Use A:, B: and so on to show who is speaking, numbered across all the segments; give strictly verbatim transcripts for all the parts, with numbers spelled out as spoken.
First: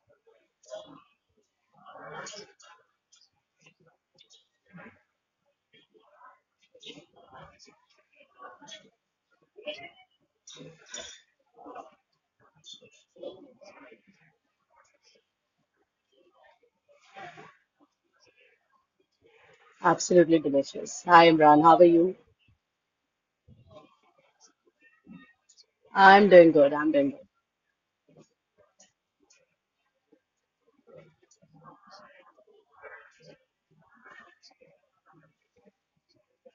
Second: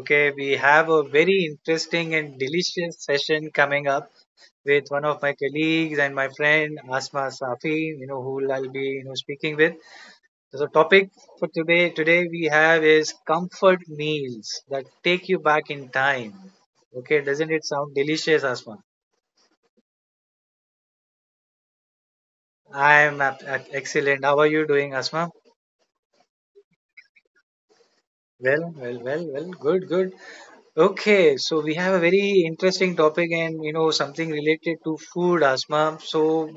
A: Okay, we have a very interesting and delicious session coming up with one of my colleagues and my friend Asma Safi. You know who I'll be you know speaking with. So the topic for today today we have is comfort meals that take you back in time. Okay, doesn't it sound delicious, Asma?
B: Absolutely delicious. Hi, Imran. How are you?
A: I am ab- ab- excellent. How are you doing, Asma?
B: I'm doing good. I'm doing
A: Well, well, well, well. Good, good. Okay, so we have a very interesting topic and you know something related to food, Asma. So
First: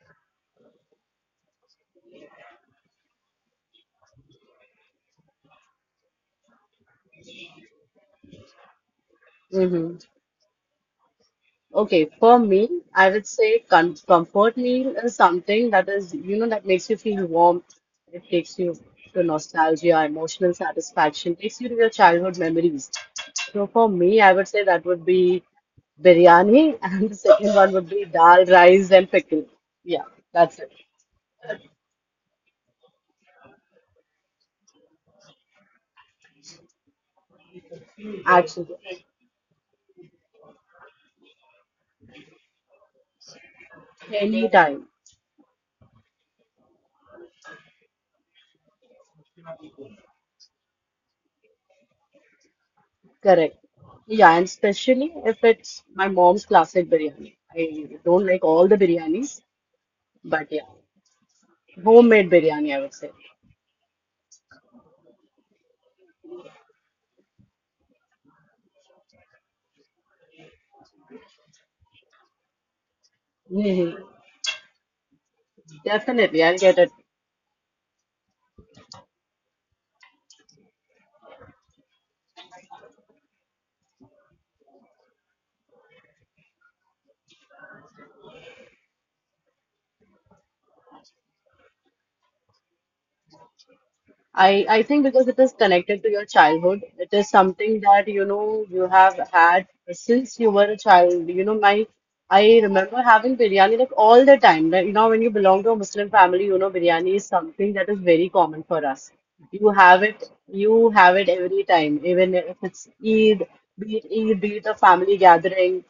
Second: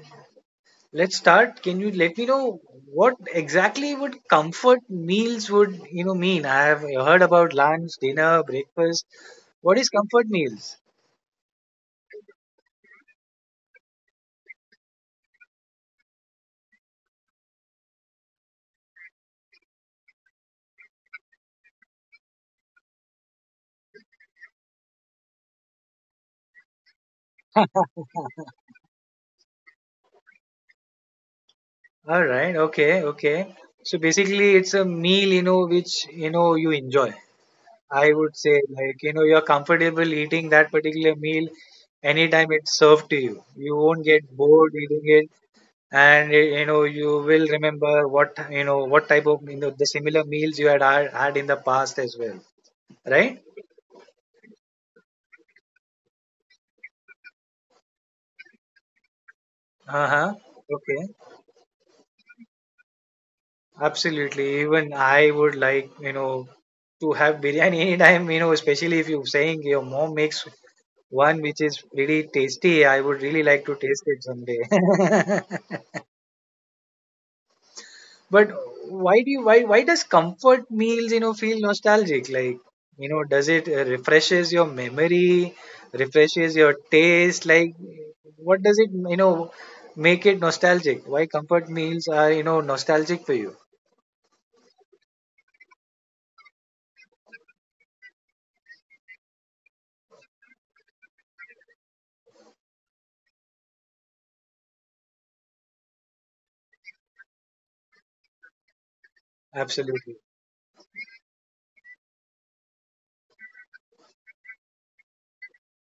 A: let's start. Can you let me know what exactly would comfort meals would you know mean? I have heard about lunch, dinner, breakfast.
B: good.
A: What is
B: Hmm
A: comfort meals?
B: Okay, for me, I would say com comfort meal is something that is, you know, that makes you feel warm. It takes you to nostalgia, emotional satisfaction, takes you to your childhood memories. So for me, I would say that would be biryani, and the second one would be dal, rice, and pickle. Yeah, that's it.
A: All right, okay, okay. So basically, it's a meal you know which you know you enjoy. I would say
B: Actually,
A: like you know you're comfortable eating that particular meal anytime it's served to you. You won't get bored
B: anytime.
A: eating it, and eh, you know you will remember what you know what type of you know the similar meals you had had had in the past as well, right?
B: Correct. Yeah, and especially if it's my mom's classic biryani. I don't like all the biryanis,
A: Uh-huh.
B: but yeah,
A: Okay.
B: homemade biryani, I would say.
A: Absolutely, even I would like you know to have biryani anytime, you know especially if you're saying your mom makes one which is really tasty. I would really like to
B: Hmm
A: taste it someday.
B: Definitely, I'll get it.
A: But why do you, why why does comfort meals you know feel nostalgic? Like, you know, does it, uh, refreshes your memory, refreshes your taste? Like, what does it you know make it nostalgic? Why comfort meals are you know nostalgic for you?
B: I I think because it is connected to your childhood, it is something that you know you have had since you were a child. You know, my I remember having biryani like all the time. Like, you know, when you belong to a Muslim family, you know, biryani is something that is very common for us. You have
A: Absolutely.
B: it, you have it every time, even if it's Eid, be it Eid, be it a family gathering.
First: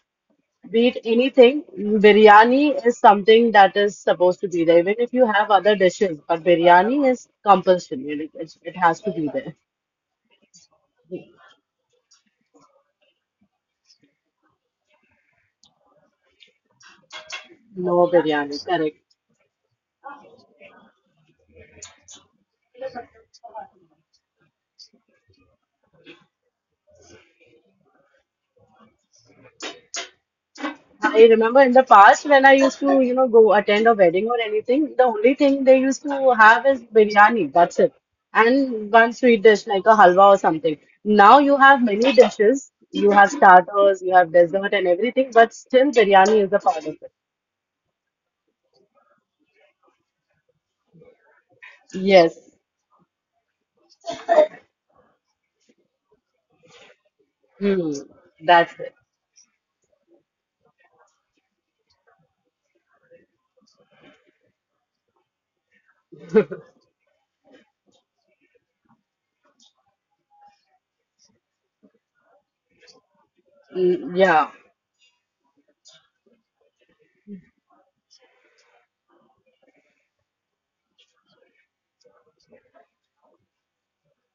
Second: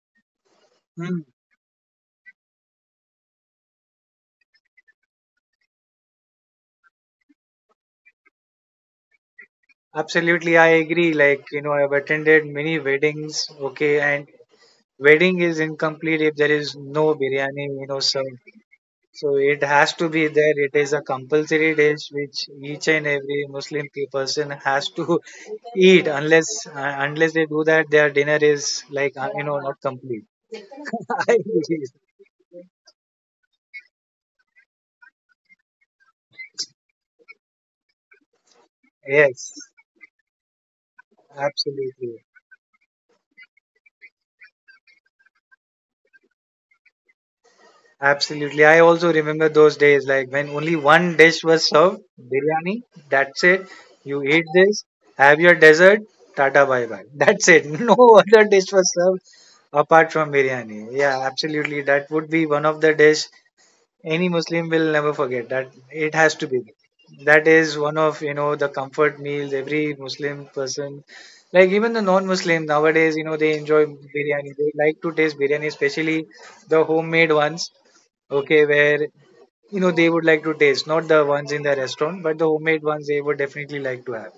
B: Be it
A: Hmm.
B: anything, biryani is something that is supposed to be there. Even if you have other dishes, but biryani is compulsory. It, it, it has to be there.
A: Absolutely, I agree. Like, you know, I've attended many weddings. Okay, and wedding is incomplete if there is no biryani. You know,
B: No
A: so
B: biryani, correct.
A: So it has to be there. It is a compulsory dish which each and every Muslim pe- person has to eat. Unless uh, unless they do that, their dinner is like, uh, you know not complete.
B: I
A: I
B: remember in the
A: believe.
B: past when I used to, you know, go attend a wedding or anything, the only thing they used to have is biryani. That's it. And one sweet
A: Yes,
B: dish like a halwa or something. Now you have many
A: absolutely.
B: dishes. You have starters, you have dessert and everything, but still biryani is a part of it.
A: Absolutely. I also remember those days, like when only one dish was served,
B: Yes.
A: biryani, that's it. You eat this, have your dessert, tata bye bye. That's it.
B: Hmm.
A: No other dish
B: That's
A: was
B: it.
A: served apart from biryani. Yeah, absolutely. That would be one of the dish any Muslim will never forget. That it has to be. That is one of, you know, the comfort meals every Muslim person, like even the non-Muslim nowadays, you know, they enjoy
B: Mm,
A: biryani.
B: yeah,
A: They like to taste biryani, especially the homemade ones, okay, where you know they would like to taste, not the ones in the restaurant, but the homemade ones they would definitely like to have.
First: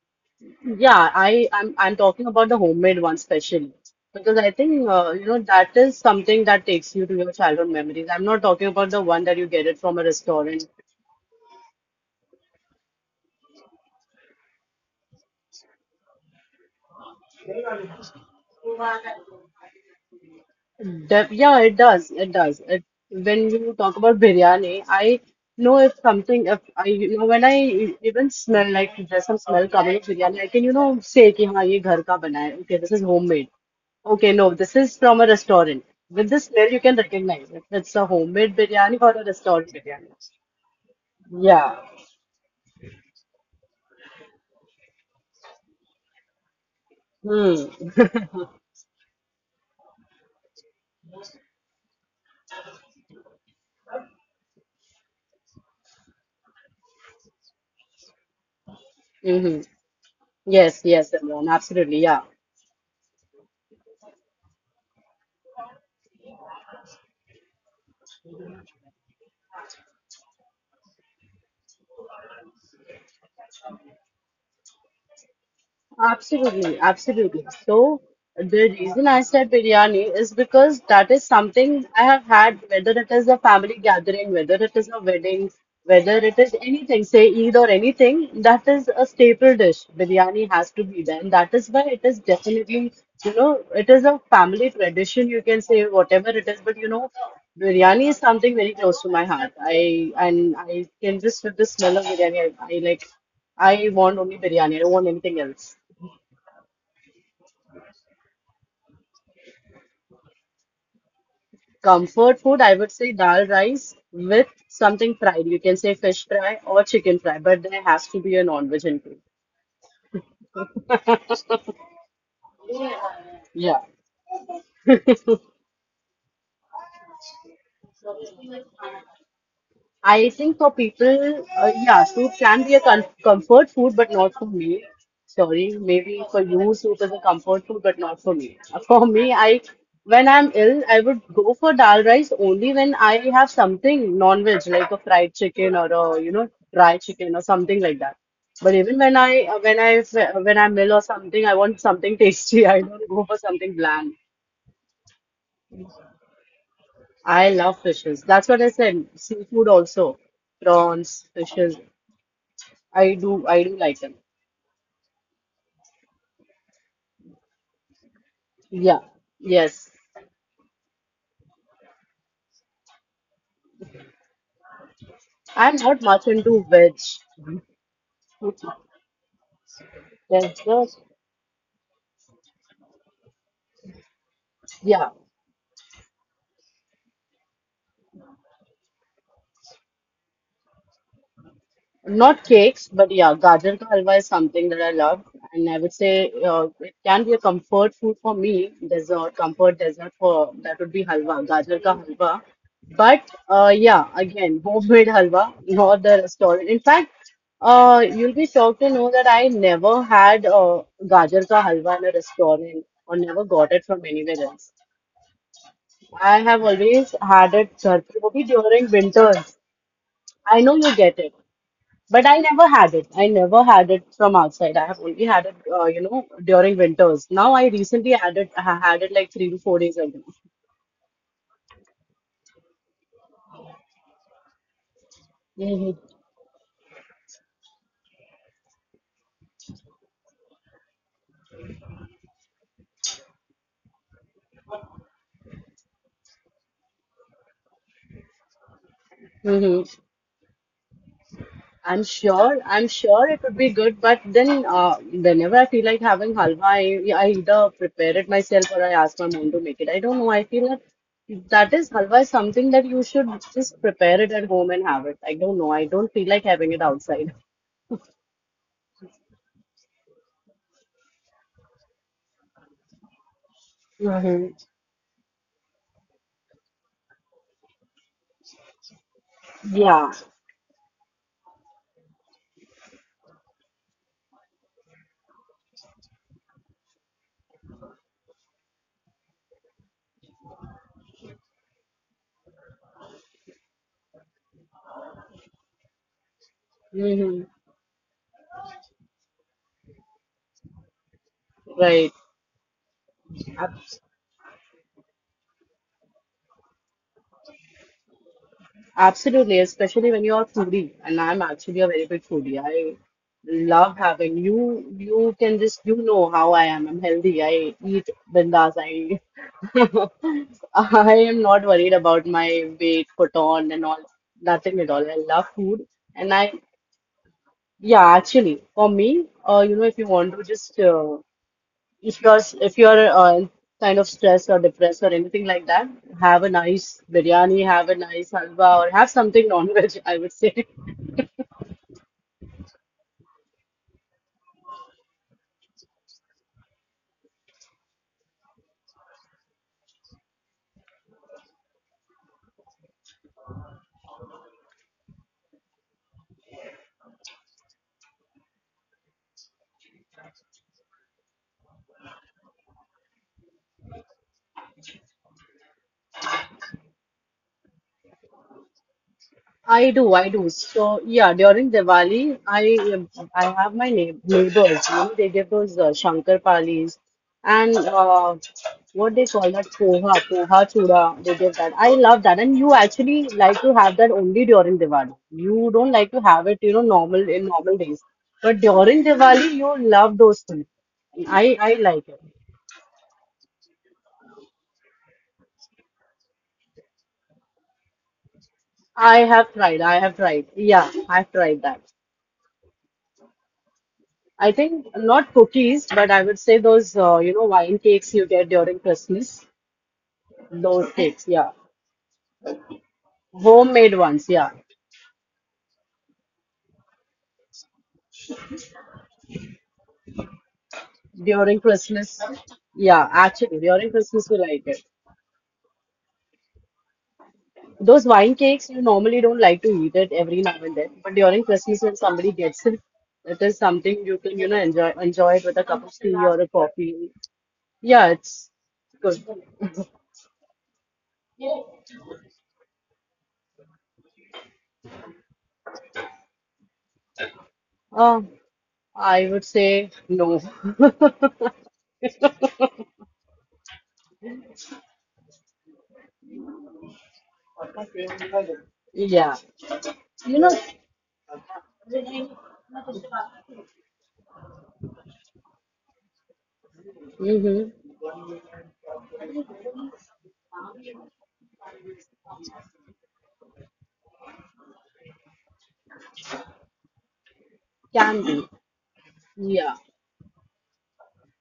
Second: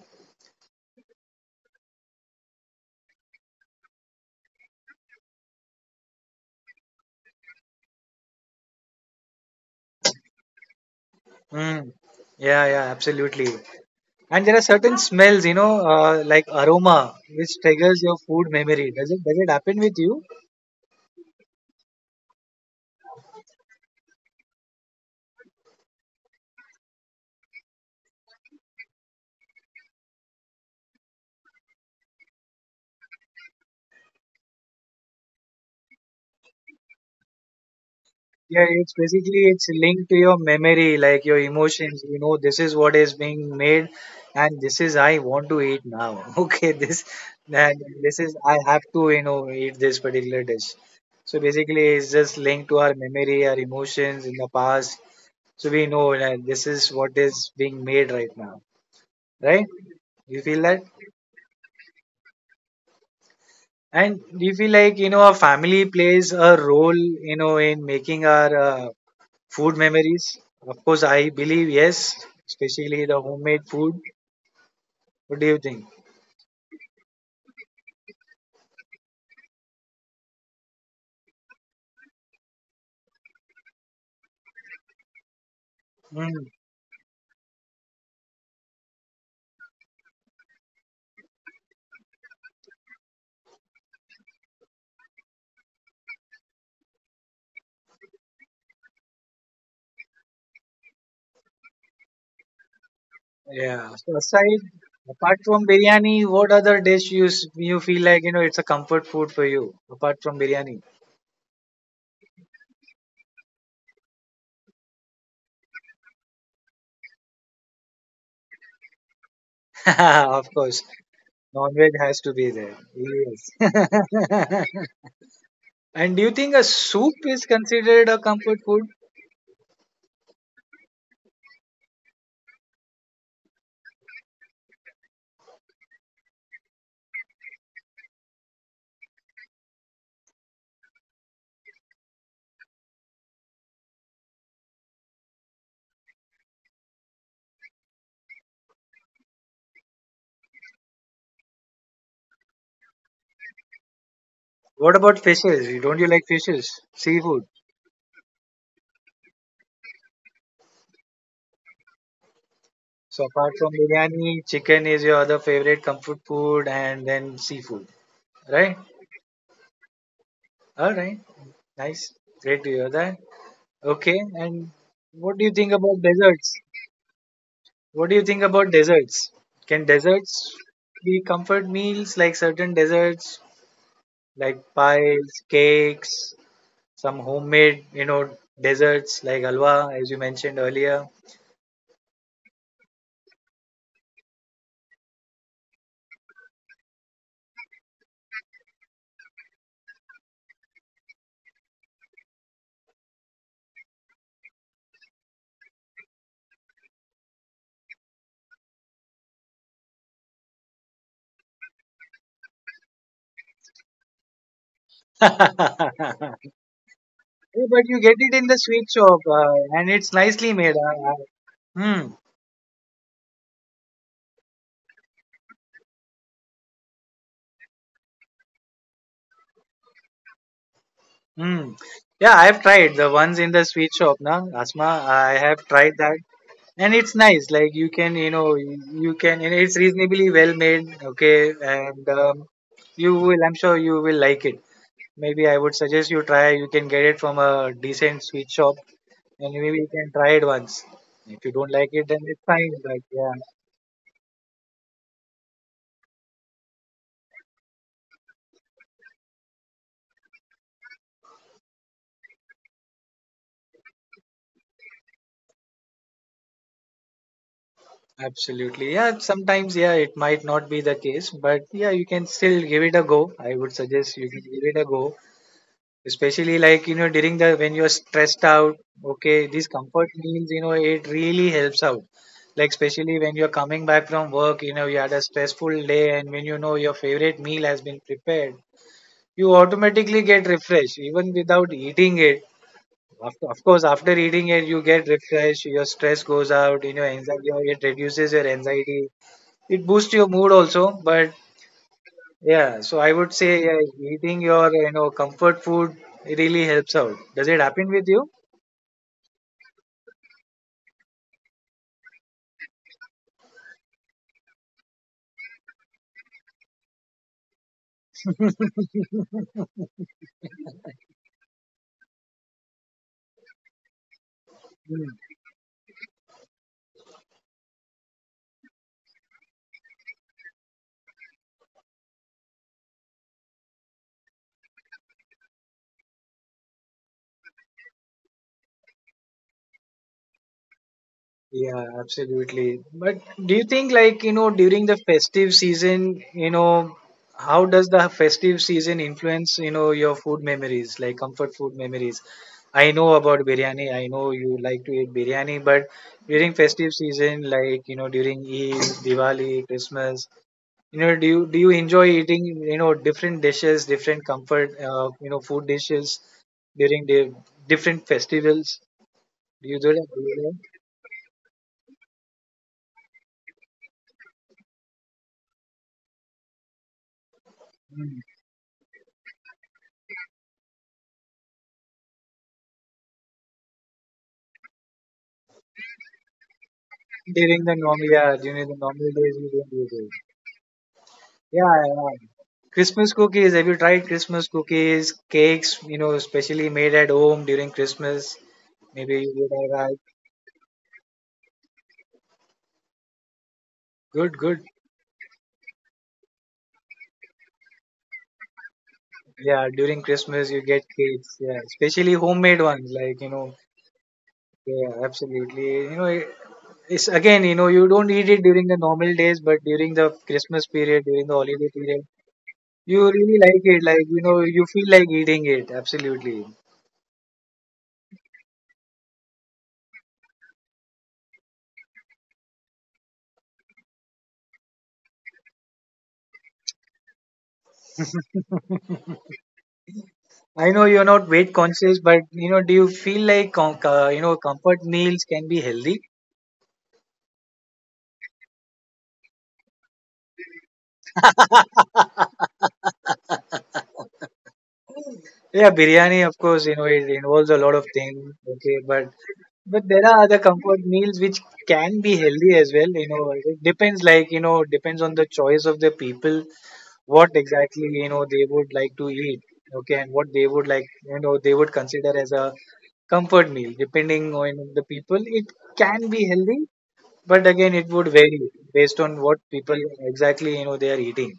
B: yeah. I I'm I'm talking about the homemade one specially because I think uh, you know that is something that takes you to your childhood memories. I'm not talking about the one that you get it from a restaurant.
A: Mm. Yeah, yeah, absolutely. And there are certain smells, you know, uh, like aroma, which triggers your food memory. Does it does it happen with you?
B: Hmm. Def yeah, it does. It does. It, when you talk about biryani, I know if something, if I, you know, when I e- even smell like there's some smell coming of biryani, I can, you know, say कि हाँ ये घर का बना है. Okay, this is homemade. Okay, no, this is from a restaurant. With the smell, you can recognize if it's a homemade
A: Yeah,
B: biryani
A: it's
B: or a
A: basically,
B: restaurant
A: it's
B: biryani.
A: linked to your memory, like your
B: Yeah.
A: emotions. You know, this is what is being made, and this is I want to eat now. Okay, this
B: Hmm.
A: and this is I have to you know eat this particular dish. So basically, it's just linked to our memory, our emotions in the past. So we know that this is what is being made right now,
B: Mm-hmm.
A: right? You feel
B: Yes,
A: that,
B: yes, Imran, absolutely. Yeah.
A: and do you feel like you know our family plays a role, you know, in making our, uh, food memories, of course, I believe yes, especially the homemade food. What do you think?
B: Absolutely, absolutely. So the reason I said biryani is because that is something I have had, whether it is a family gathering, whether it is a wedding, whether it is
A: Mm,
B: anything, say Eid or anything, that is a staple dish. Biryani has to be there, and that is why it is definitely, you know, it is a family tradition. You can say whatever it is, but you know, biryani is something very close to my heart. I and I can just with the smell of biryani, I, I like, I
A: yeah.
B: want
A: So
B: only
A: aside,
B: biryani. I don't want anything
A: apart
B: else.
A: from biryani, what other dish you s- you feel like you know it's a comfort food for you apart from biryani?
B: Comfort food, I would say dal rice with something fried. You can say fish fry or chicken fry, but there has to be a non-veg included.
A: Of course, non-veg has to be there.
B: Yeah.
A: Yes. And do you think a soup is considered a comfort food?
B: I think for people, uh, yeah, soup can be a com comfort food, but not for me. Sorry, maybe for you, soup is a comfort food, but not for me. Uh, For me, I when I'm ill, I would go for dal rice only when I have something non-veg, like a fried chicken or a you know dry chicken or something like that. But even when I uh, when I when I'm ill or something, I want something tasty. I don't go for something bland.
A: What about fishes? You- Don't you like fishes? Seafood.
B: I love fishes. That's what I said. Seafood also, prawns, fishes. I
A: So
B: do,
A: apart
B: I do
A: from
B: like them.
A: biryani, chicken is your other favorite comfort food, and then seafood. Right?
B: Yeah, yes.
A: Alright. Nice. Great to hear that. Okay. And what do you
B: I'm
A: think
B: not
A: about
B: much
A: desserts?
B: into veg.
A: What do you think about desserts? Can
B: There's
A: desserts
B: just,
A: be comfort meals, like certain desserts like
B: yeah.
A: pies, cakes, some homemade, you know, desserts like halwa as you mentioned earlier?
B: Not cakes, but yeah, gajar ka halwa is something that I love, and I would say uh, it can be a comfort food for me. Dessert, comfort dessert for that would be halwa, gajar ka halwa. But uh, yeah, again, homemade halwa, not the restaurant. In fact, uh, you'll be shocked to know that I never had uh, gajar ka halwa in a restaurant or never got it from anywhere else. I have always had
A: Yeah,
B: it
A: but
B: ghar
A: you get
B: pe, wo
A: it
B: bhi
A: in the
B: during
A: sweet shop,
B: winters.
A: uh, and it's nicely
B: I know
A: made.
B: you get it.
A: Uh, uh,
B: But I never had it. I never had it from outside. I have only had it, uh, you know, during winters. Now I recently had it. I had it like three to four days ago.
A: hmm. Hmm. Yeah, I have tried the ones in the sweet shop, na Asma. I have
B: Hmm
A: tried that, and it's nice. Like, you can, you know you can and it's reasonably well made, okay, and um, you will I'm sure you will like it. Maybe I would suggest you try. You can get it from a decent sweet shop, and
B: hmm
A: maybe you can try it once. If you don't like
B: I'm
A: it, then it's
B: sure.
A: fine,
B: I'm
A: but
B: sure
A: yeah,
B: it would be good. But then, uh, whenever I feel like having halwa, I, I either prepare it myself or I ask my mom to make it. I don't know. I feel that that is halwa is something that you should just prepare it at home and have it. I don't know. I don't feel like having it outside.
A: absolutely. Yeah, sometimes, yeah, it might not be the case, but yeah, you can still give it a go. I would suggest you can
B: Hmm
A: give it a go, especially like, you know during the when you're stressed out. Okay, these comfort
B: Yeah.
A: meals, you know it really helps out, like especially when you're coming back from work, you know you had a stressful day, and when you know your favorite meal has been prepared, you automatically get refreshed even without eating it. Of, of course, after eating it you get refreshed, your stress goes out, you know
B: hmm
A: anxiety it reduces your anxiety, it boosts your mood also. But yeah, so I would say, yeah,
B: Right.
A: eating your you know comfort food really helps out. Does it happen with you?
B: Absolutely, especially when you're a foodie, and I'm actually a very big foodie. I love having you. You can just you know how I am. I'm healthy. I eat bindas. I I am not worried about my weight, put on, and all. Nothing at
A: Mm.
B: all. I love food, and I yeah, actually, for me, uh, you know, if you want to just uh, if you're if you're uh, kind of stressed or depressed or anything like that, have a nice biryani, have a nice halwa, or have something non-veg, I would say.
A: Yeah, absolutely. But do you think like you know during the festive season, you know, how does the festive season influence you know your food memories, like comfort food memories? I know about biryani. I know you like to eat biryani, but during festive season, like, you know, during Eid, Diwali, Christmas, You know, do you do you enjoy eating, you know, different dishes, different comfort, uh, you know, food dishes during the different festivals? Do you
B: I
A: do that?
B: do,
A: Do
B: I
A: you do
B: do.
A: that?
B: So yeah, during Diwali, I um, I have my neigh neighbors. You know, they give those uh, Shankarpalis and
A: Mm.
B: uh, what they call that poha, poha chura. They give that. I love that. And you actually like to have that only during Diwali. You don't like to have it, you know, normal in
A: During
B: normal
A: the
B: days.
A: normal, yeah,
B: But
A: during the
B: during
A: normal days, you
B: Diwali,
A: don't
B: you
A: do that.
B: love those things. I I
A: Yeah,
B: like it.
A: yeah. Christmas cookies. Have you tried Christmas cookies, cakes? You know, especially made at home during Christmas.
B: I
A: Maybe you
B: have
A: would
B: tried.
A: have had.
B: I have tried. Yeah, I've tried that.
A: Good,
B: I
A: good.
B: think not cookies, but I would say those, uh, you know, wine cakes you get during Christmas.
A: Yeah, during Christmas you get
B: Those cakes,
A: cakes.
B: yeah.
A: Yeah, especially homemade ones. Like you know,
B: Homemade ones, yeah.
A: yeah, absolutely. You know, It's again, you know, you don't eat it during the normal days, but during the Christmas period, during the
B: During
A: holiday period,
B: Christmas,
A: you
B: yeah,
A: really
B: actually,
A: like it.
B: during
A: Like, you
B: Christmas we
A: know,
B: like
A: you
B: it.
A: feel like eating it. Absolutely.
B: Those wine cakes, you normally don't like to eat it every now and then, but during Christmas when somebody gets it, it is something you can, you know, enjoy enjoy it with a cup of tea or a coffee. Yeah, it's good.
A: I know you're not weight conscious, but you know, do you feel like, com- uh, you know, comfort meals can be healthy?
B: Uh, I would say no.
A: Yeah, biryani, of course, you know, it involves a lot of things. Okay, but
B: Yeah.
A: but there are other comfort meals which can be healthy as well. You know, it depends, like, you know, depends on the choice of the people what
B: Mm-hmm.
A: exactly you know they would like to eat, okay, and what they would like, you know they would consider as a comfort meal. Depending on the people, it can be healthy, but again it would
B: Can
A: vary
B: be.
A: based on what
B: Yeah.
A: people exactly you know they are eating,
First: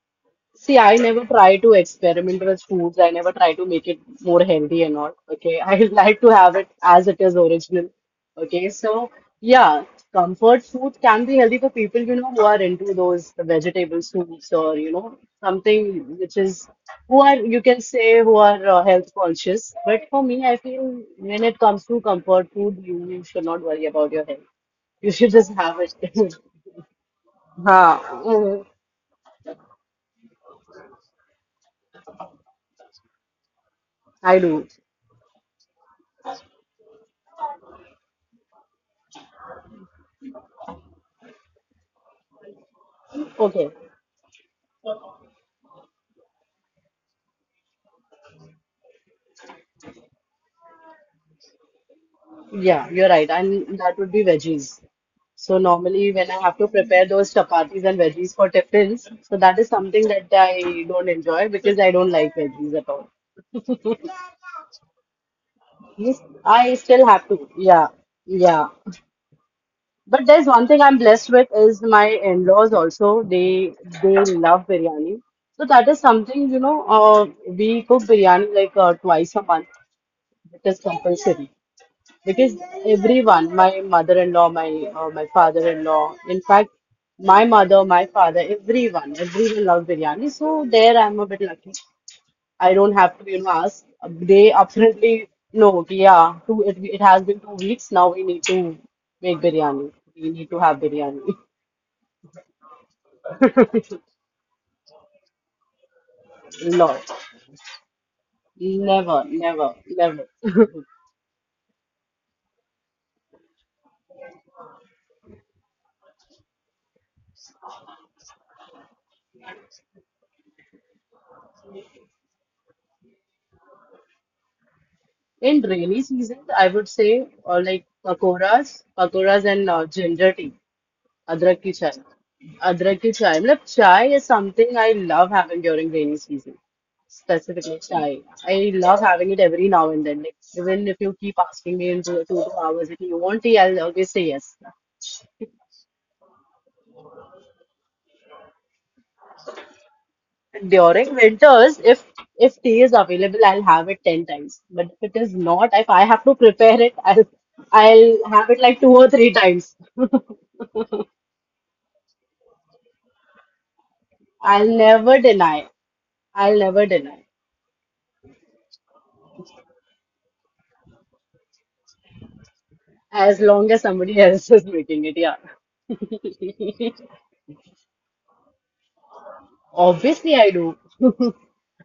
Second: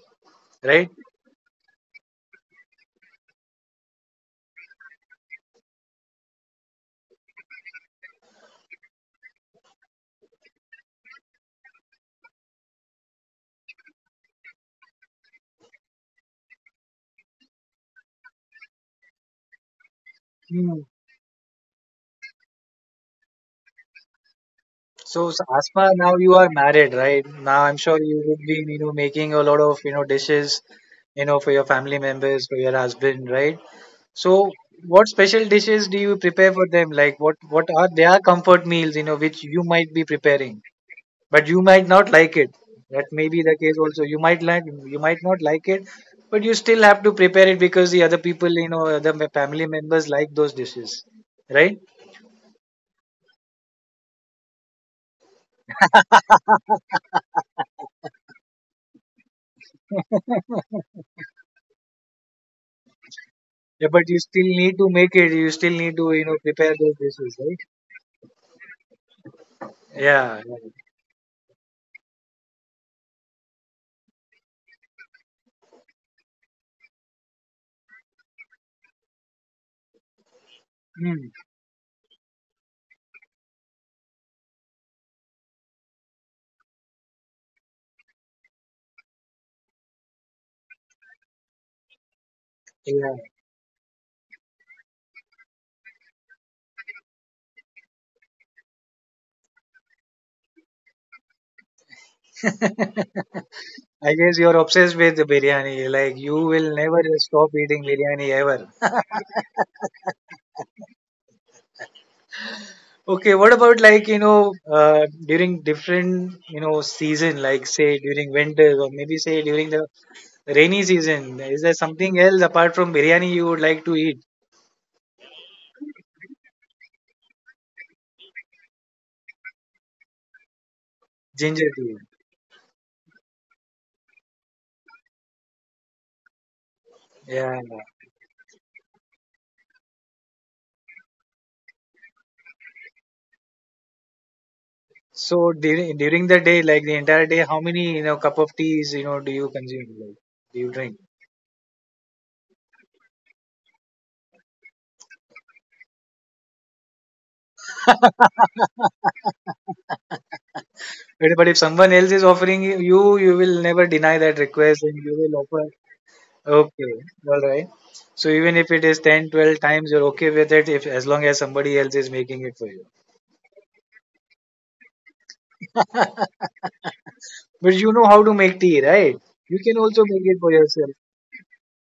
B: See,
A: right?
B: I never try to experiment with foods. I never try to make it more healthy and all. Okay. I like to have it as it is original. Okay. So, yeah, comfort food can be healthy for people, you know, who are into those vegetable soups or, you know, something which is, who are, you can say, who are uh, health conscious. But for me, I
A: Hmm.
B: feel when it comes to comfort food, you, you should not worry about your health. You should
A: so, so
B: just have
A: Asma, now you
B: it.
A: are married, right? Now I'm
B: Ha.
A: sure you would be,
B: Mm,
A: you know making a lot of, you know dishes, you know for your family members, for your husband, right? So,
B: I do.
A: what special dishes do you prepare for them? Like, what what are their comfort meals? You know, which you might be preparing, but you might not like it. That may be the
B: Okay.
A: case also. You might like, you might not like it, but you still have to prepare it because the other people, you know, other me- family members like those dishes, right?
B: Yeah, you're right. And that would be veggies. So normally when I have to prepare those chapatis and veggies for tiffins, so that is something that I don't enjoy because I don't like veggies at all.
A: Yeah, but you still need to make it. You still need to,
B: Yes,
A: you know,
B: I
A: prepare those
B: still have
A: dishes,
B: to.
A: right?
B: Yeah, yeah. But
A: Yeah.
B: there's one
A: Right.
B: thing I'm blessed with is my in-laws also. They they love biryani. So that is something, you know, uh, we cook biryani like uh, twice a month. It is
A: Hmm.
B: compulsory. Because everyone, my mother-in-law, my uh, my father-in-law, in fact, my mother, my father, everyone, everyone loves biryani. So there I'm a bit lucky. I don't have to you know ask. They apparently know कि yeah two, it, it has been two weeks now. We need to make biryani. We need to have biryani.
A: Yeah. I guess you're obsessed with the biryani. Like, you will
B: Lord,
A: never stop eating biryani ever.
B: never, never, never.
A: Okay, what about like, you know uh, during different, you know season, like say during winter or maybe say during the rainy season? Is there something else apart from biryani you would like to eat?
B: In rainy seasons, I would say, or like pakoras, pakoras and uh, ginger tea. Adrak ki
A: Ginger
B: chai.
A: tea.
B: Adrak ki chai. Matlab chai is something I love having during rainy season.
A: Yeah.
B: Specifically
A: Yeah.
B: chai. I love having it every now and then. Like even if you keep asking me in two, two, two hours if you want tea, I'll always say yes.
A: So during during the day, like the entire day, how many, you know cup of teas, you know do you consume? Like, do you drink?
B: During winters, if if tea is available, I'll have it ten times. But if it is not, if I have to prepare it, I'll I'll have it like two or three times.
A: But but if someone else is offering you, you will never deny that
B: I'll
A: request, and you
B: never
A: will
B: deny.
A: offer.
B: I'll never
A: Okay,
B: deny.
A: all right. So even if it is ten, twelve times, you're okay with it if as long as somebody else is making it for you.
B: As long as somebody else is making it, yeah.
A: But you know how to make tea, right? You can also make
B: Obviously,
A: it
B: I
A: for
B: do.
A: yourself.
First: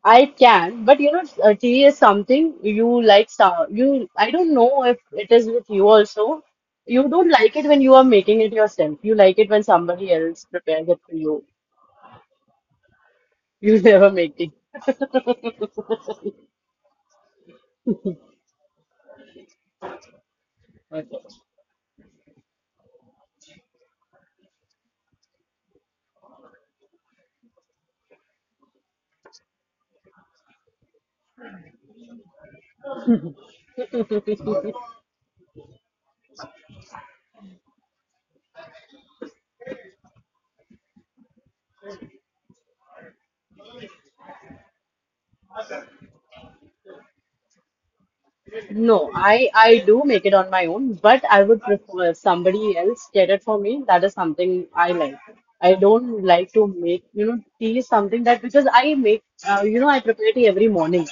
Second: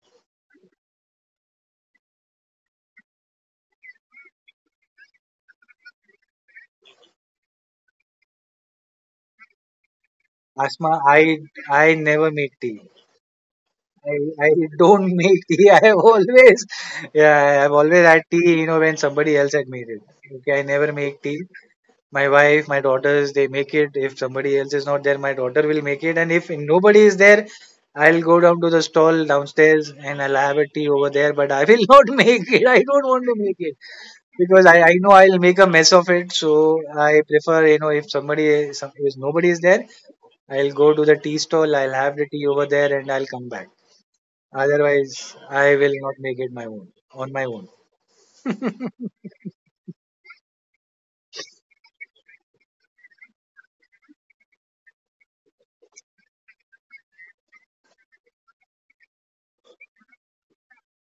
B: I can, but you know, uh, tea is something you like. So- You, I don't know if it is with you also. You don't like it when you are making it yourself. You like it when somebody else prepares it
A: Asma,
B: for
A: I
B: you.
A: I never make tea.
B: You never
A: I,
B: make
A: I
B: tea.
A: don't make tea. I have always yeah, I've always had tea, you know, when somebody else had made it. Okay, I never make tea. My wife, my daughters, they make it. If somebody else is not there, my daughter will make it, and if nobody is there, I'll go down to the stall downstairs and I'll have a tea over there. But I will not make it. I don't want to make it because i, I know I'll make a mess of it. So I prefer, you know if somebody is some- if nobody is there, I'll go to the tea stall, I'll have the tea over there and I'll come back. Otherwise I will not make it my own, on my own.
B: No, I I do make it on my own, but I would prefer somebody else get it for me. That is something I like. I don't like to make, you know, tea is something that because I make, uh, you know, I prepare tea every morning.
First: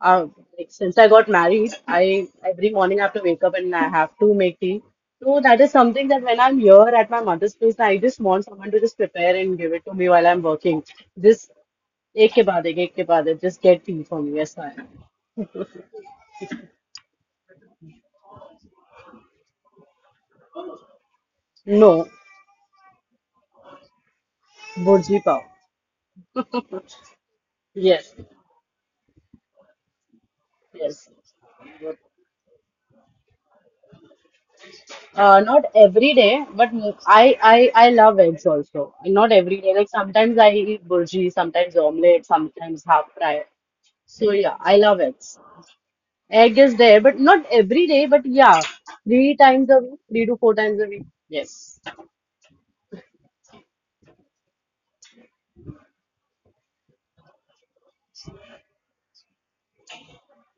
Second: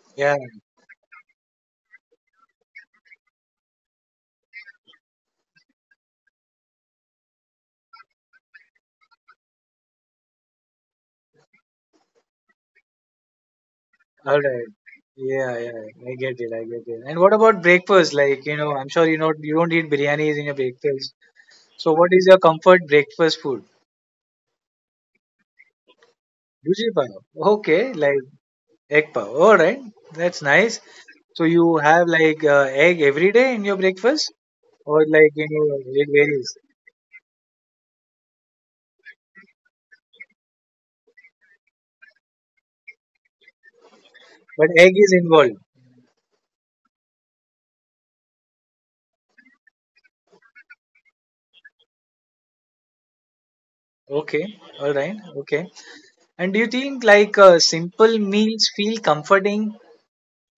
B: Uh,
A: Yeah.
B: like since I got married, I every morning I have to wake up and I have to make tea. So that is something that when I'm here at my mother's place, I just want someone to just prepare and give it to me while I'm working. Just ek ke baad ek, ek ke baad ek, just get tea for me.
A: All
B: Yes,
A: right.
B: I.
A: Yeah, yeah, yeah, I get it. I get it. And what about breakfast? Like, you know, I'm sure you know you don't eat biryanis in your breakfast. So,
B: No,
A: what is your comfort breakfast food?
B: burji pav.
A: Bhuji pav. Okay,
B: Yes,
A: like egg pav. All right, that's nice.
B: yes.
A: So you have like uh, egg every day in your breakfast, or like
B: Uh,
A: you
B: not
A: know it
B: every day,
A: varies,
B: but mo- I, I I love eggs also. Not every day. Like sometimes I eat burji, sometimes omelette, sometimes half fry. So yeah,
A: but
B: I
A: egg
B: love
A: is
B: eggs.
A: involved.
B: Egg is there, but not every day. But yeah, three times a week, three to four times a week. Yes.
A: Okay, all right, okay. And do you think like uh, simple meals feel comforting?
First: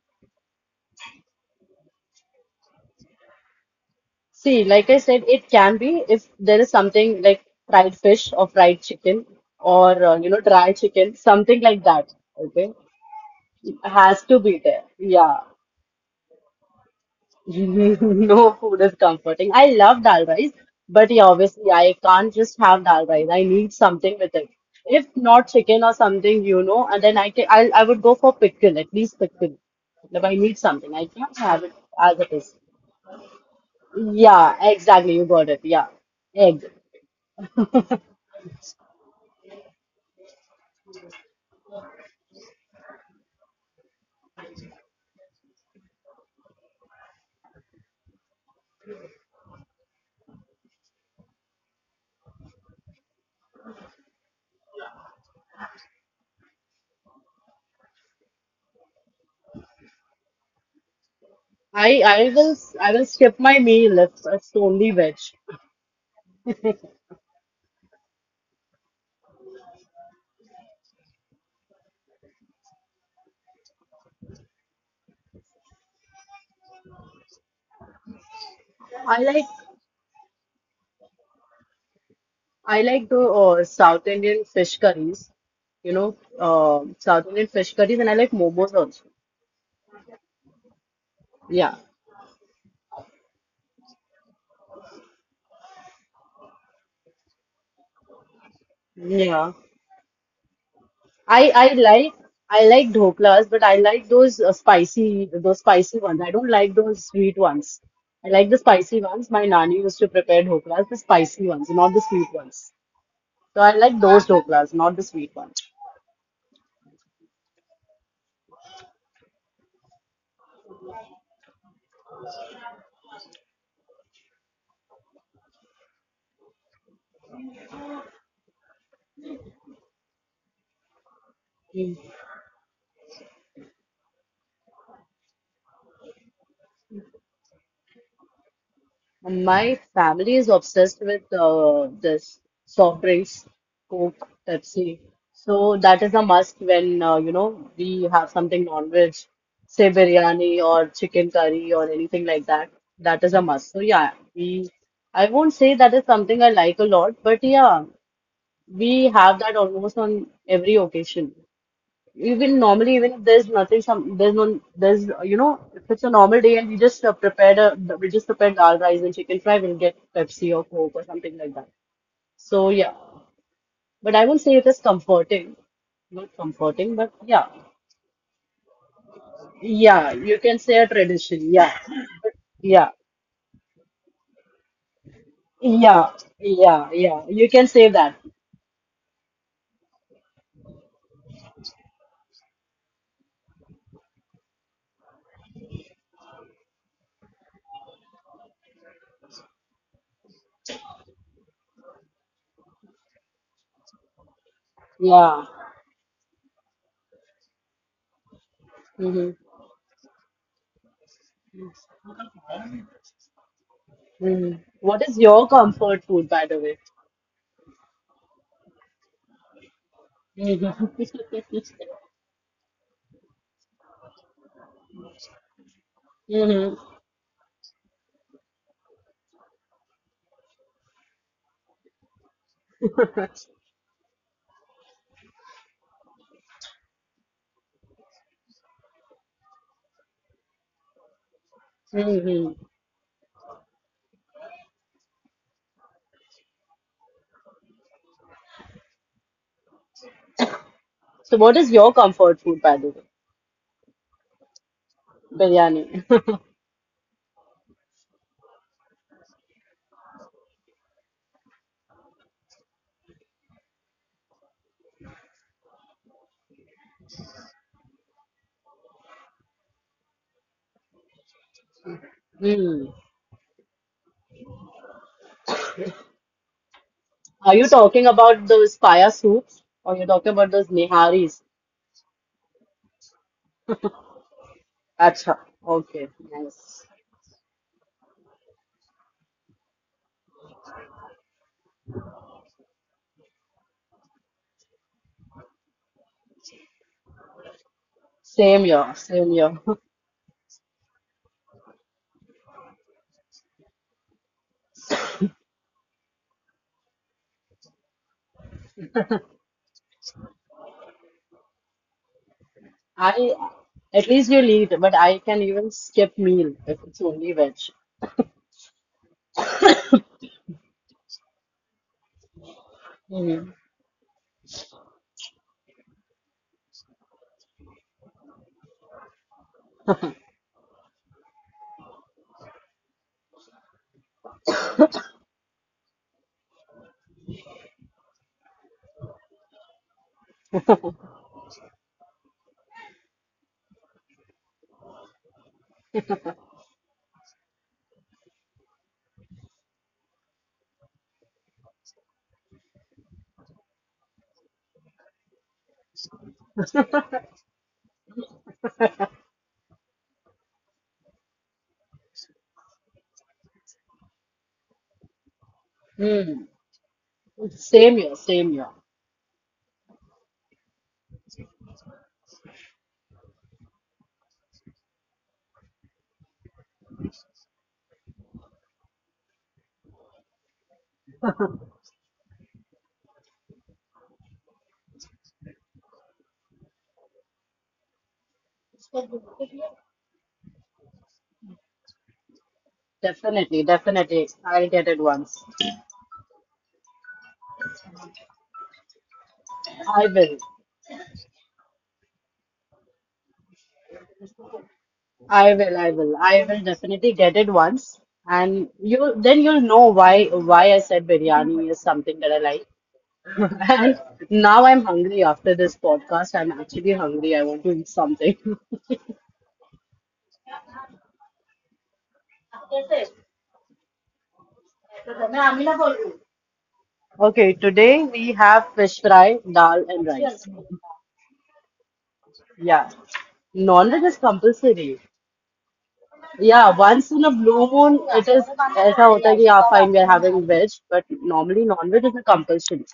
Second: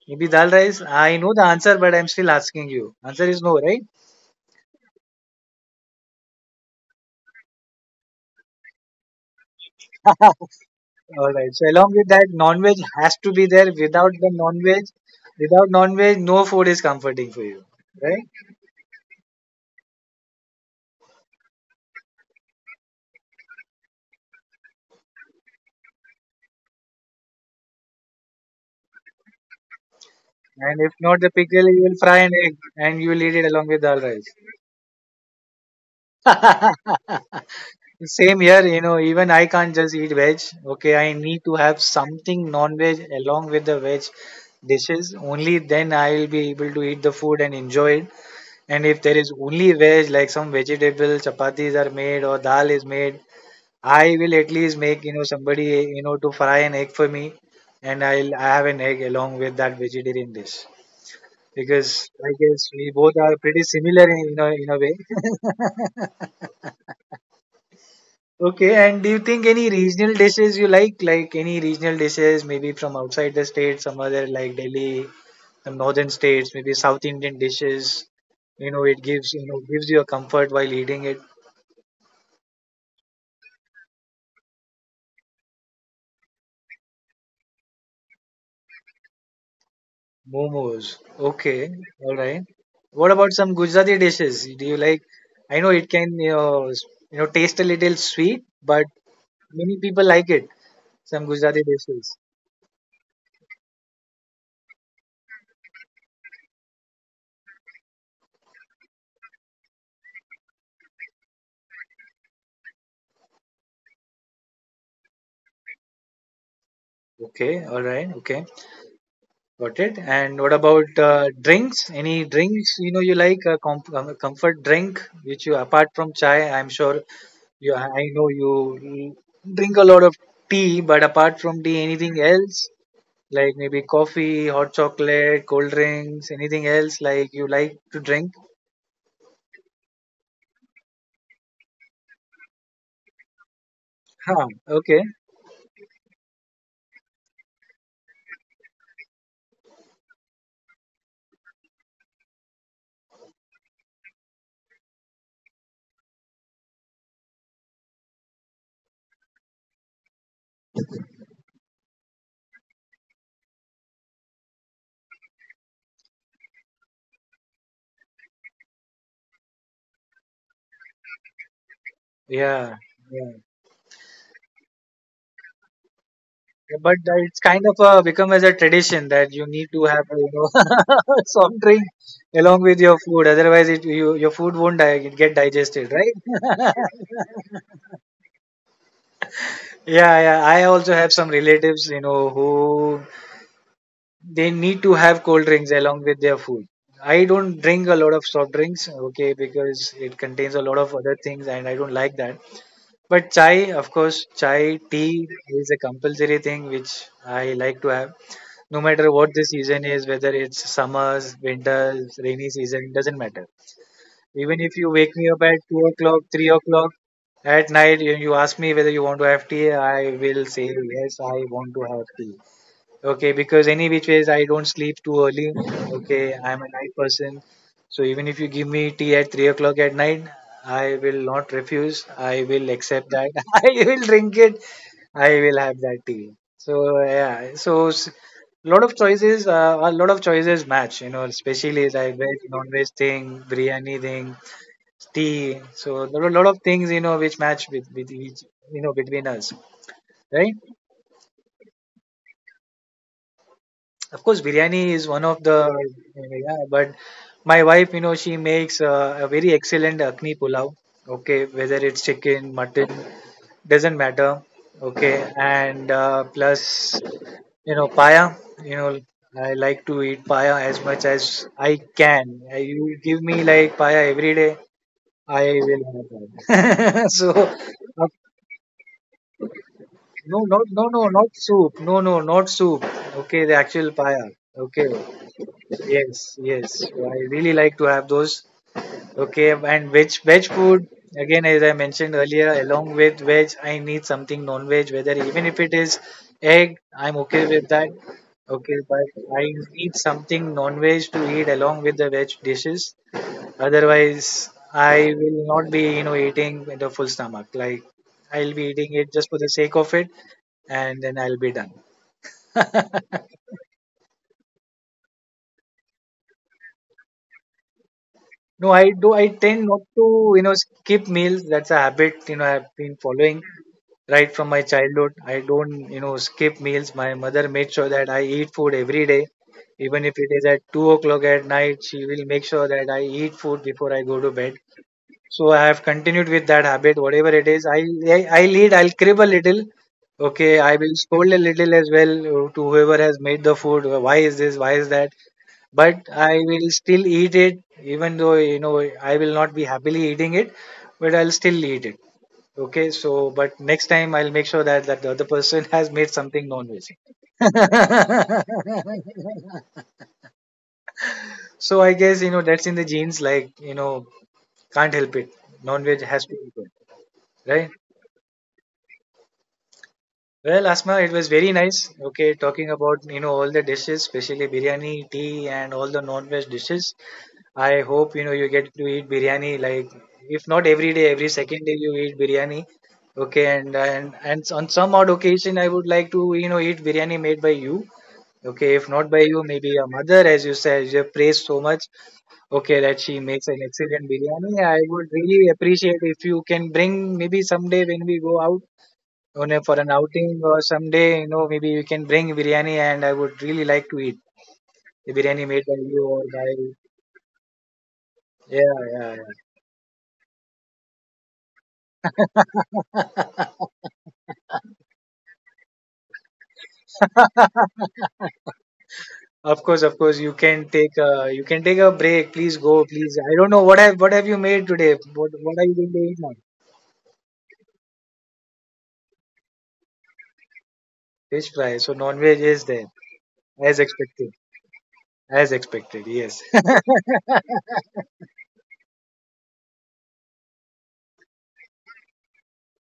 A: Maybe dal rice. I know the answer, but I'm still asking you. Answer is no, right?
B: See, like I said, it can be if there is something like fried fish or fried chicken or uh, you know dry chicken,
A: All right.
B: something
A: So
B: like
A: along with
B: that.
A: that,
B: Okay,
A: non-veg has to be there. Without
B: has
A: the
B: to be
A: non-veg,
B: there. Yeah.
A: without non-veg, no food is comforting for you, right?
B: No food is comforting. I love dal rice, but yeah, obviously I can't just have dal rice. I need something with it. If not chicken or something, you know, and then I can, I I would go for pickle, at least pickle. If I need
A: And if
B: something, I
A: not the
B: can't have
A: pickle,
B: it
A: you will fry
B: as
A: an
B: it is.
A: egg and you will eat it along with dal rice.
B: Yeah, exactly. You got it. Yeah, egg.
A: Same here, you know. Even I can't just eat veg. Okay, I need to have something non-veg along with the veg dishes. Only then I will be able to eat the food and enjoy it. And if there is only veg, like some vegetable chapatis are made or dal is made, I will at least make, you know, somebody, you know, to fry an egg for me, and I'll I have an egg along with that vegetarian dish
B: I
A: because
B: I
A: I
B: will
A: guess
B: s-
A: we
B: I will
A: both are
B: skip my
A: pretty
B: meal
A: similar
B: if
A: in, you know,
B: it's
A: in a
B: only
A: way.
B: veg.
A: Okay, and do you think any regional dishes you like, like any regional dishes maybe from outside the state, some other like Delhi, some northern states, maybe South Indian dishes? You know, it
B: I
A: gives,
B: like
A: you know, gives you a comfort while eating it.
B: I like the uh, South Indian fish curries. You know, uh, South Indian fish curries, and I like momos also.
A: Momos. Okay,
B: Yeah,
A: all right. What about some Gujarati dishes? Do you like? I know it can, you know, s- you know, taste a little sweet, but
B: yeah.
A: many people like it. Some
B: I
A: Gujarati
B: I like
A: dishes.
B: I like dhoklas, but I like those uh, spicy those spicy ones. I don't like those sweet ones. I like the spicy ones. My nani used to prepare dhoklas, the spicy ones, not the sweet ones. So I like those dhoklas, not the sweet ones.
A: Okay, all right. Okay, got it. And what about uh, drinks? Any drinks, you know, you like a com um, comfort drink which you, apart from chai? I'm sure you. I I know you drink a lot of tea, but apart from tea, anything else? Like maybe coffee, hot chocolate, cold drinks, anything else like you like to drink?
B: My family is obsessed with uh, this soft drinks, Coke,
A: Huh.
B: Pepsi.
A: Okay.
B: So that is a must when uh, you know we have something non-veg, say biryani or chicken curry or anything like that. That is a must. So yeah, we I won't say that is something I like a lot, but yeah, we have that almost on every occasion. Even normally, even if there's nothing, some there's no there's you know if it's a normal day and we just uh, prepared a we just prepared dal rice and chicken fry, we'll get Pepsi or Coke or something like that. So
A: Yeah.
B: yeah,
A: Yeah.
B: but I won't say it is comforting, not comforting,
A: But
B: but
A: that it's
B: yeah,
A: kind of uh become as a tradition that you need to have,
B: yeah,
A: you
B: you
A: know,
B: can say a tradition.
A: soft
B: Yeah,
A: drink along with
B: yeah,
A: your food. Otherwise, it you, your food won't di- get digested,
B: yeah,
A: right?
B: yeah, yeah. You can say that.
A: Yeah, yeah. I also have some relatives, you know, who they need to have cold drinks along with their food. I don't drink a lot of soft drinks, okay, because it contains a lot of other things and I don't like that. But chai, of course, chai, tea
B: Yeah.
A: is a compulsory thing which I like to have. No matter
B: hmm
A: what the season is, whether it's summers, winters, rainy season, it doesn't matter.
B: hmm
A: Even if you
B: What is
A: wake me up
B: your
A: at two
B: comfort
A: o'clock,
B: food, by
A: three
B: the way?
A: o'clock at night, and you ask me whether you want to have tea, I will say,
B: Mm-hmm.
A: yes, I want to have tea. Okay, because any which ways I don't sleep too early. Okay, I'm a
B: Mm-hmm.
A: night person. So even if you give me tea at three o'clock at night, I will not refuse. I will accept that. I will drink it. I will have that tea. So yeah, so s- lot of choices. Uh, a lot of choices match. You know, especially like veg,
B: Mm-hmm.
A: non-veg thing, biryani thing, tea. So there are a lot of things, you know, which match with with each, you know, between us, right?
B: So what is your comfort food, by the way?
A: Of course, biryani is one of the,
B: Biryani.
A: yeah, but my wife, you know, she makes uh, a very excellent akni pulao. Okay, whether it's chicken, mutton, doesn't matter. Okay, and uh, plus, you know, paya. You know, I like to eat paya as much as I can. I, you
B: Hmm.
A: give me like paya every day, I will have paya. so,
B: Are you talking
A: uh,
B: about those paya soups or you're talking
A: no,
B: about
A: no,
B: those
A: no, no, not
B: niharis?
A: soup. No, no, not soup. Okay, the actual paya. Okay.
B: Acha. Okay,
A: Yes, yes.
B: nice.
A: I really like to have those. Okay, and veg veg food again, as I mentioned earlier, along with veg, I need something non-veg. Whether even if it is egg, I'm okay with that.
B: Same
A: Okay,
B: here,
A: but
B: same
A: I
B: here.
A: need something non-veg to eat along with the veg dishes. Otherwise, I will not be, you know, eating with a full stomach. Like I'll be eating it just for the sake of it, and then I'll be done.
B: I At least you'll eat, but I can even skip meal if it's only veg.
A: No, I do. I tend not to, you know, skip meals. That's a habit, you know, I've been following
B: Hmm.
A: right from my childhood. I don't, you know, skip meals. My mother made sure that I eat food every day. Even if it is at two o'clock at night, she will make sure that I eat food before I go to bed. So I have continued with that habit, whatever it is. I I, I'll eat, I'll crib a little. Okay, I will scold a little as well uh, to whoever has made the food. Uh, why is this? Why is that? But I will still eat it, even though you know I will not be happily eating it, but I'll still eat it. Okay, so but next time I'll make sure that that the other person has made something non-veg. So I guess, you know, that's in the genes, like, you know, can't help it. Non-veg has to
B: Hmm.
A: be good, right?
B: Same here, same here.
A: Well, Asma, it was very nice. Okay, talking about, you know, all the dishes, especially biryani, tea, and all the non-veg dishes. I hope, you know, you get to eat biryani, like if not every day, every second day you eat biryani. Okay, and and and on some odd occasion I would like to, you know, eat biryani made by you. Okay, if not by you, maybe your mother, as you said, you have praised so much. Okay, that she makes
B: Definitely,
A: an excellent
B: definitely.
A: biryani.
B: I'll
A: I
B: get it
A: would
B: once.
A: really appreciate if you can bring, maybe someday when we go out on a, for an
B: I will.
A: outing, or someday, you know, maybe you can bring biryani and I would really like to eat the biryani
B: I
A: made
B: will,
A: by
B: I
A: you
B: will.
A: or
B: I
A: by,
B: will definitely get it once. And you
A: yeah,
B: then you'll know why why I said biryani is something that I
A: yeah.
B: like.
A: Yeah.
B: And now I'm hungry after this podcast. I'm actually hungry. I want to eat something.
A: Of course, of course, you can take a, you can take a break. Please go, please. I don't know what have what have you made today. What what are you going to eat now?
B: Okay, today we have fish fry, dal, and rice.
A: Fish fry. So non veg is there
B: Yeah.
A: as
B: Non-veg is
A: expected.
B: compulsory.
A: As expected. Yes,
B: Yeah, once in a blue moon it is ऐसा होता है कि yeah, fine we are having veg, but normally non-veg is a compulsion.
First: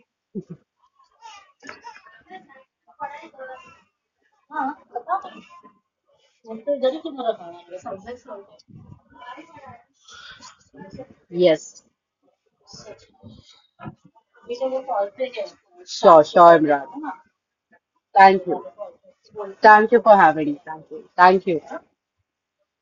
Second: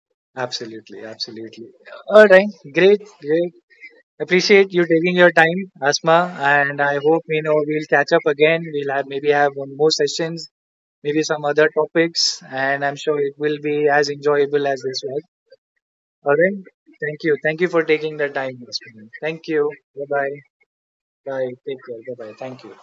A: absolutely, absolutely. All right, great, great. Appreciate you taking your time, Asma, and I hope, you know, we'll catch up again. We'll have maybe have one more sessions, maybe some other
B: Yes.
A: topics, and I'm sure it will be as enjoyable as this was.
B: Sure,
A: All
B: sure,
A: right.
B: Imran.
A: Thank you. Thank you for taking the
B: Thank
A: time.
B: you.
A: mister Thank you.
B: Thank you
A: Bye
B: for
A: bye.
B: having me. Thank you. Thank
A: Bye.
B: you.
A: Take care. Bye bye. Thank you.